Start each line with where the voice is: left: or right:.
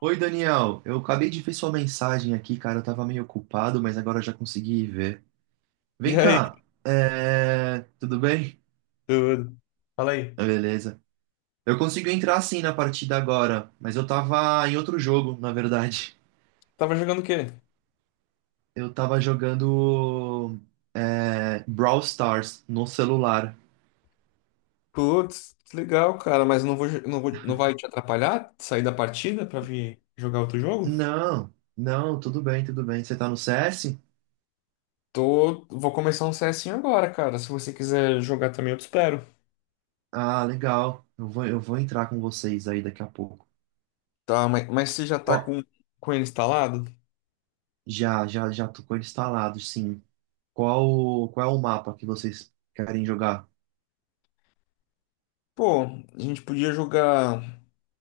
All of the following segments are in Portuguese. right: Oi, Daniel. Eu acabei de ver sua mensagem aqui, cara. Eu tava meio ocupado, mas agora eu já consegui ver.
left: E
right: Vem
left: aí,
right: cá. Tudo bem?
left: tudo? Fala aí.
right: Ah, beleza. Eu consigo entrar sim na partida agora, mas eu tava em outro jogo, na verdade.
left: Tava jogando o quê?
right: Eu tava jogando Brawl Stars no celular.
left: Putz, que legal, cara, mas não vai te atrapalhar sair da partida pra vir jogar outro jogo?
right: Não, não, tudo bem, tudo bem. Você tá no CS?
left: Tô, vou começar um CSinho agora, cara. Se você quiser jogar também, eu te espero.
right: Ah, legal. Eu vou entrar com vocês aí daqui a pouco.
left: Tá, mas você já tá
right: Qual?
left: com ele instalado?
right: Já, tô com ele instalado, sim. Qual é o mapa que vocês querem jogar?
left: Pô, a gente podia jogar,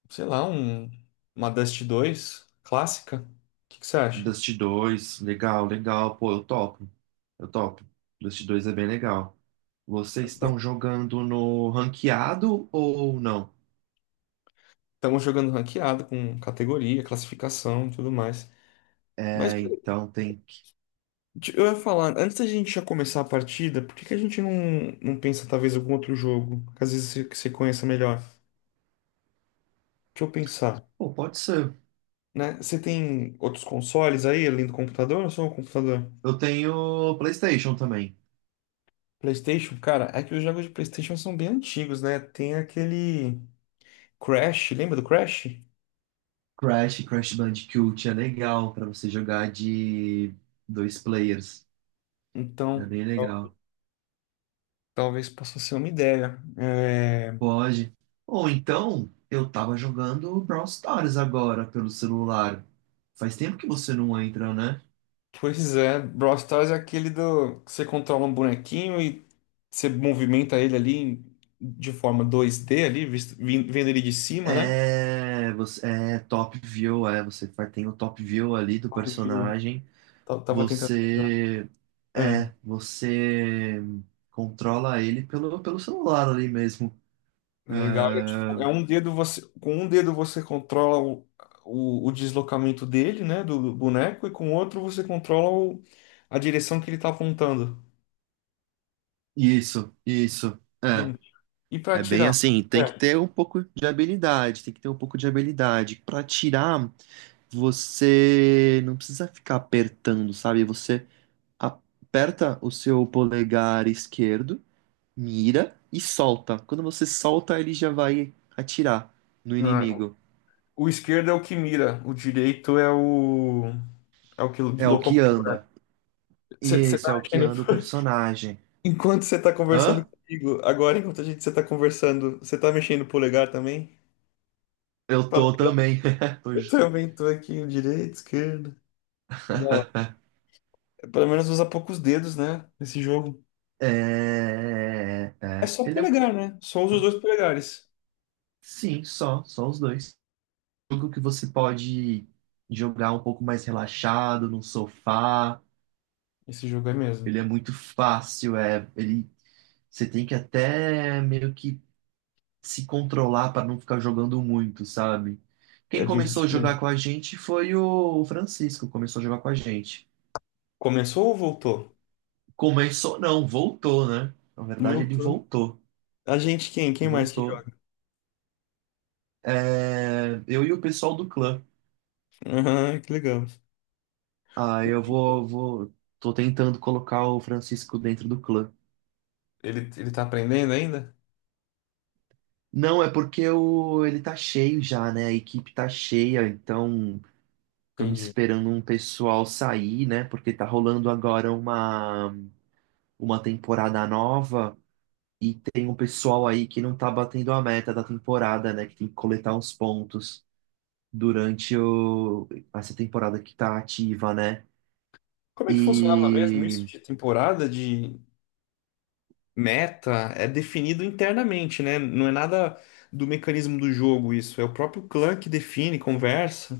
left: sei lá, uma Dust 2 clássica. O que que você acha?
right: Dust 2, legal, legal. Pô, eu topo. Eu topo. Dust 2 é bem legal. Vocês estão jogando no ranqueado ou não?
left: Estamos jogando ranqueado com categoria, classificação e tudo mais. Mas
right: É, então tem que.
left: Eu ia falar, antes da gente já começar a partida, por que que a gente não pensa talvez em algum outro jogo? Que às vezes que você conheça melhor. Deixa eu pensar,
right: Pô, pode ser.
left: né? Você tem outros consoles aí, além do computador ou só o computador?
right: Eu tenho PlayStation também.
left: PlayStation, cara, é que os jogos de PlayStation são bem antigos, né? Tem aquele Crash, lembra do Crash?
right: Crash, Crash Bandicoot é legal pra você jogar de dois players. É
left: Então,
right: bem legal.
left: talvez possa ser uma ideia. É.
right: Pode. Ou então, eu tava jogando Brawl Stars agora pelo celular. Faz tempo que você não entra, né?
left: Pois é, Brawl Stars é aquele do que você controla um bonequinho e você movimenta ele ali de forma 2D ali, vendo ele de cima, né?
right: É, você é top view, é, você tem o top view ali do
left: Top view.
right: personagem.
left: Tava tentando lembrar.
right: Você
left: É,
right: é, você controla ele pelo celular ali mesmo. É,
left: legal. É, tipo, é um dedo você com um dedo você controla o deslocamento dele, né, do boneco e com o outro você controla a direção que ele tá apontando.
right: isso, isso. É.
left: Hum. E pra
right: É bem
left: atirar?
right: assim, tem que
left: É.
right: ter um pouco de habilidade, tem que ter um pouco de habilidade para tirar. Você não precisa ficar apertando, sabe? Você aperta o seu polegar esquerdo, mira e solta. Quando você solta, ele já vai atirar no
left: Ah,
right: inimigo.
left: o esquerdo é o que mira, o direito é o que
right: É o que
left: locomove.
right: anda. E
left: Você
right: esse é o
left: tá
right: que
left: mexendo.
right: anda o personagem.
left: Enquanto você tá conversando
right: Hã?
left: comigo, agora enquanto a gente você tá conversando, você tá mexendo o polegar também?
right: Eu
left: Fala,
right: tô também.
left: eu
right: Hoje.
left: também tô aqui, direito, esquerda. Não, pelo menos usa poucos dedos, né? Nesse jogo.
right: É, é.
left: É
right: é.
left: só
right: Ele é. um-
left: polegar, né? Só usa os dois polegares.
right: Sim, só. Só os dois. Jogo que você pode jogar um pouco mais relaxado, num sofá.
left: Esse jogo é mesmo.
right: Ele é muito fácil, é, ele você tem que até meio que se controlar para não ficar jogando muito, sabe?
left: É
right: Quem
left: bem
right: começou a jogar
left: viciante.
right: com a gente foi o Francisco, começou a jogar com a gente.
left: Começou ou voltou?
right: Começou, não, voltou, né? Na verdade, ele
left: Voltou.
right: voltou,
left: A gente quem? Quem mais que
right: voltou.
left: joga?
right: É, eu e o pessoal do clã.
left: Aham, que legal.
right: Ah,
left: O-
right: eu vou, tô tentando colocar o Francisco dentro do clã.
left: ele tá aprendendo ainda?
right: Não, é porque o, ele tá cheio já, né? A equipe tá cheia, então estamos
left: Entendi.
right: esperando um pessoal sair, né? Porque tá rolando agora uma temporada nova e tem um pessoal aí que não tá batendo a meta da temporada, né? Que tem que coletar uns pontos durante o, essa temporada que tá ativa, né?
left: Como é que funcionava mesmo isso
right: E
left: de temporada de. Meta é definido internamente, né? Não é nada do mecanismo do jogo isso. É o próprio clã que define, conversa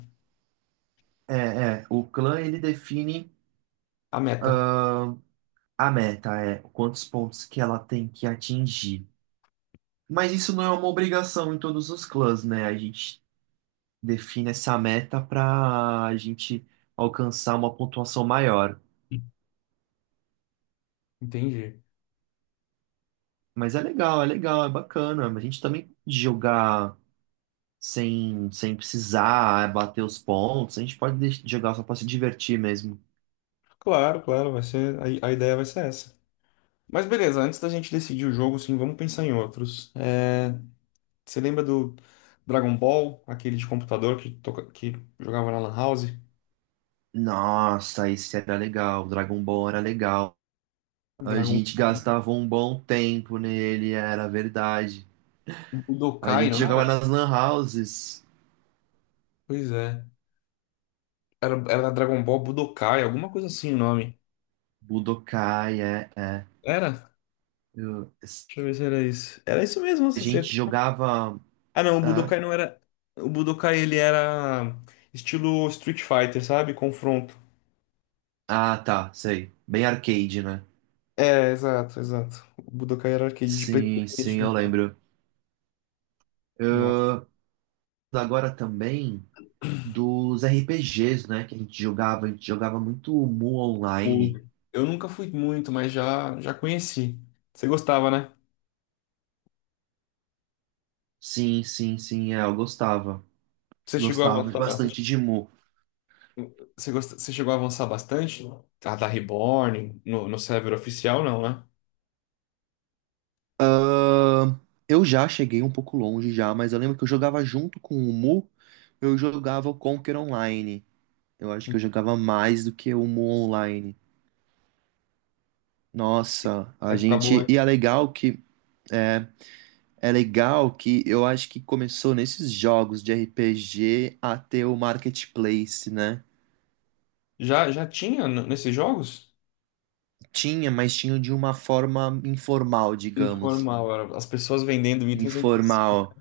right: é, o clã ele define
left: a meta.
right: ah, a meta, é quantos pontos que ela tem que atingir. Mas isso não é uma obrigação em todos os clãs, né? A gente define essa meta para a gente alcançar uma pontuação maior.
left: Entendi.
right: Mas é legal, é legal, é bacana. A gente também pode jogar sem precisar é, bater os pontos. A gente pode jogar só para se divertir mesmo.
left: Claro, claro, vai ser a ideia vai ser essa. Mas beleza, antes da gente decidir o jogo, sim, vamos pensar em outros. É, você lembra do Dragon Ball, aquele de computador que jogava na Lan House?
right: Nossa, esse era legal. O Dragon Ball era legal. A
left: Dragon
right: gente gastava um bom tempo nele, era verdade. A
left: Budokai,
right: gente
left: não
right: jogava
left: era?
right: nas lan houses.
left: Pois é. Era Dragon Ball Budokai, alguma coisa assim o nome.
right: Budokai, é, é.
left: Era?
right: Eu-
left: Deixa eu ver se era isso. Era isso mesmo,
right: a
left: você.
right: gente jogava.
left: Ah, não, o Budokai não era. O Budokai ele era estilo Street Fighter, sabe? Confronto.
right: Ah, tá, sei. Bem arcade, né?
left: É, exato, exato. O Budokai era arcade de
right: Sim, sim,
left: PlayStation e
right: eu
left: tal.
right: lembro. Eu
left: Nossa.
right: agora também dos RPGs, né, que a gente jogava muito Mu
left: O-
right: online.
left: Eu nunca fui muito, mas já conheci. Você gostava, né?
right: Sim, sim, sim, é, eu gostava.
left: Você chegou a
right: Gostava
left: avançar bastante.
right: bastante de Mu.
left: Você chegou a avançar bastante? A da Reborn, no server oficial, não, né?
right: Eu já cheguei um pouco longe já, mas eu lembro que eu jogava junto com o Mu, eu jogava o Conquer Online. Eu acho que eu jogava mais do que o Mu online. Nossa, a
left: Época boa,
right: gente. E
left: hein?
right: é legal que. é, É legal que eu acho que começou nesses jogos de RPG a ter o marketplace, né?
left: Já tinha nesses jogos?
right: Tinha, mas tinha de uma forma informal, digamos.
left: Informal, era as pessoas vendendo itens entre si.
right: Informal.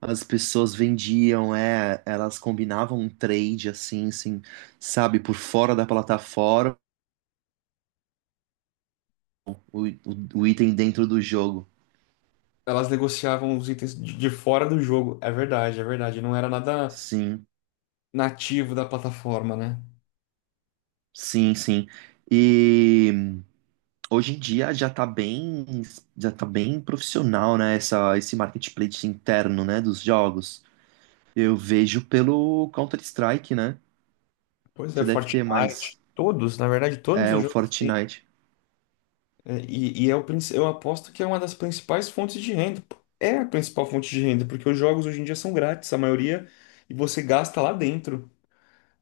right: As pessoas vendiam, é, elas combinavam um trade assim, assim, sabe, por fora da plataforma, o item dentro do jogo.
left: Elas negociavam os itens de fora do jogo. É verdade, é verdade. Não era nada
right: Sim,
left: nativo da plataforma, né?
right: sim, sim. E hoje em dia já tá bem profissional, né, essa, esse marketplace interno, né, dos jogos. Eu vejo pelo Counter-Strike, né?
left: Pois é,
right: Você deve ter
left: Fortnite.
right: mais
left: Todos, na verdade, todos
right: é,
left: os
right: o
left: jogos têm.
right: Fortnite.
left: É, e eu aposto que é uma das principais fontes de renda. Pô. É a principal fonte de renda, porque os jogos hoje em dia são grátis, a maioria, e você gasta lá dentro,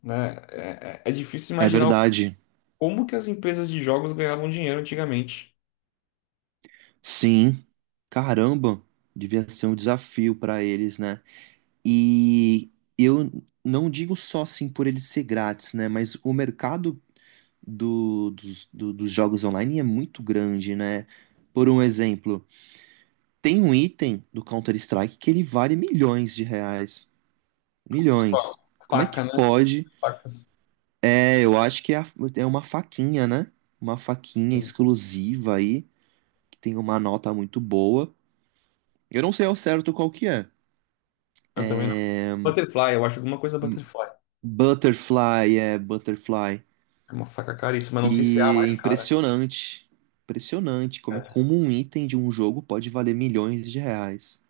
left: né? É, é difícil
right: É
left: imaginar
right: verdade.
left: como que as empresas de jogos ganhavam dinheiro antigamente.
right: Sim. Caramba, devia ser um desafio pra eles, né? E eu não digo só assim por ele ser grátis, né? Mas o mercado dos jogos online é muito grande, né? Por um exemplo, tem um item do Counter-Strike que ele vale milhões de reais.
left: Com
right: Milhões.
left: a
right: Como é que
left: Paca, né? As
right: pode?
left: Pacas.
right: É, eu acho que é, é uma faquinha, né? Uma faquinha
left: Sim.
right: exclusiva aí, que tem uma nota muito boa. Eu não sei ao certo qual que é.
left: Eu também não. Butterfly, eu acho alguma coisa Butterfly.
right: Butterfly, é, Butterfly.
left: É uma faca caríssima, não sei se é a
right: E é
left: mais cara.
right: impressionante. Impressionante como, é,
left: É.
right: como um item de um jogo pode valer milhões de reais.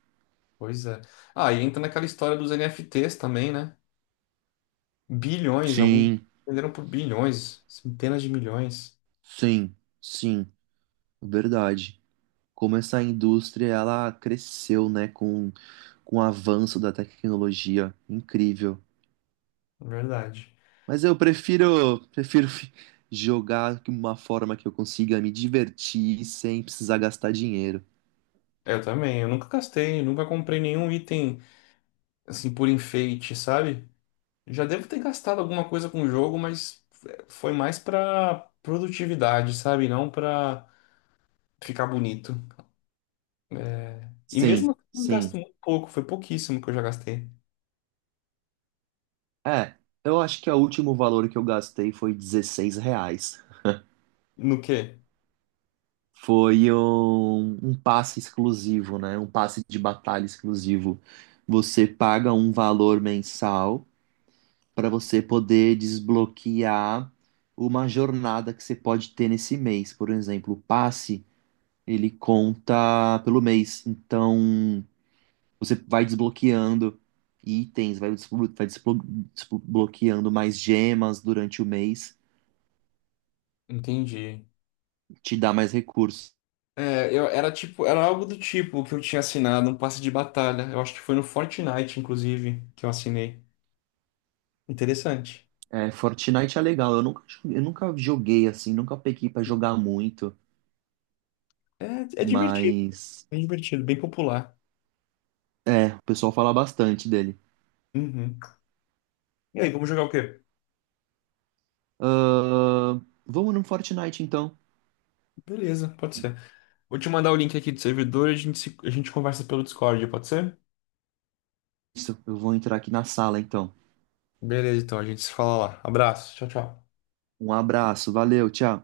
left: Pois é. Ah, e entra naquela história dos NFTs também, né? Bilhões, alguns
right: Sim,
left: venderam por bilhões, centenas de milhões.
right: sim, sim, verdade. Como essa indústria ela cresceu, né, com o avanço da tecnologia. Incrível.
left: É verdade.
right: Mas eu prefiro jogar de uma forma que eu consiga me divertir sem precisar gastar dinheiro.
left: Eu também, eu nunca gastei, nunca comprei nenhum item assim por enfeite, sabe? Já devo ter gastado alguma coisa com o jogo, mas foi mais pra produtividade, sabe? Não pra ficar bonito. E mesmo
right: Sim,
left: assim, eu gasto
right: sim.
left: muito pouco, foi pouquíssimo que eu já gastei.
right: É, eu acho que o último valor que eu gastei foi 16 reais.
left: No quê?
right: Foi um passe exclusivo, né? Um passe de batalha exclusivo. Você paga um valor mensal para você poder desbloquear uma jornada que você pode ter nesse mês. Por exemplo, o passe, ele conta pelo mês. Então, você vai desbloqueando itens, desbloqueando mais gemas durante o mês,
left: Entendi.
right: te dá mais recursos.
left: É, era tipo, era algo do tipo que eu tinha assinado, um passe de batalha. Eu acho que foi no Fortnite, inclusive, que eu assinei. Interessante.
right: É, Fortnite é legal, eu nunca joguei assim, nunca peguei pra jogar muito,
left: É, é divertido,
right: mas
left: é divertido, bem popular.
right: é, o pessoal fala bastante dele.
left: Uhum. E aí, vamos jogar o quê?
right: Ahn, Vamos no Fortnite então.
left: Beleza, pode ser. Vou te mandar o link aqui do servidor e a gente, se- a gente conversa pelo Discord, pode ser?
right: Eu vou entrar aqui na sala, então.
left: Beleza, então, a gente se fala lá. Abraço, tchau, tchau.
right: Um abraço, valeu, tchau.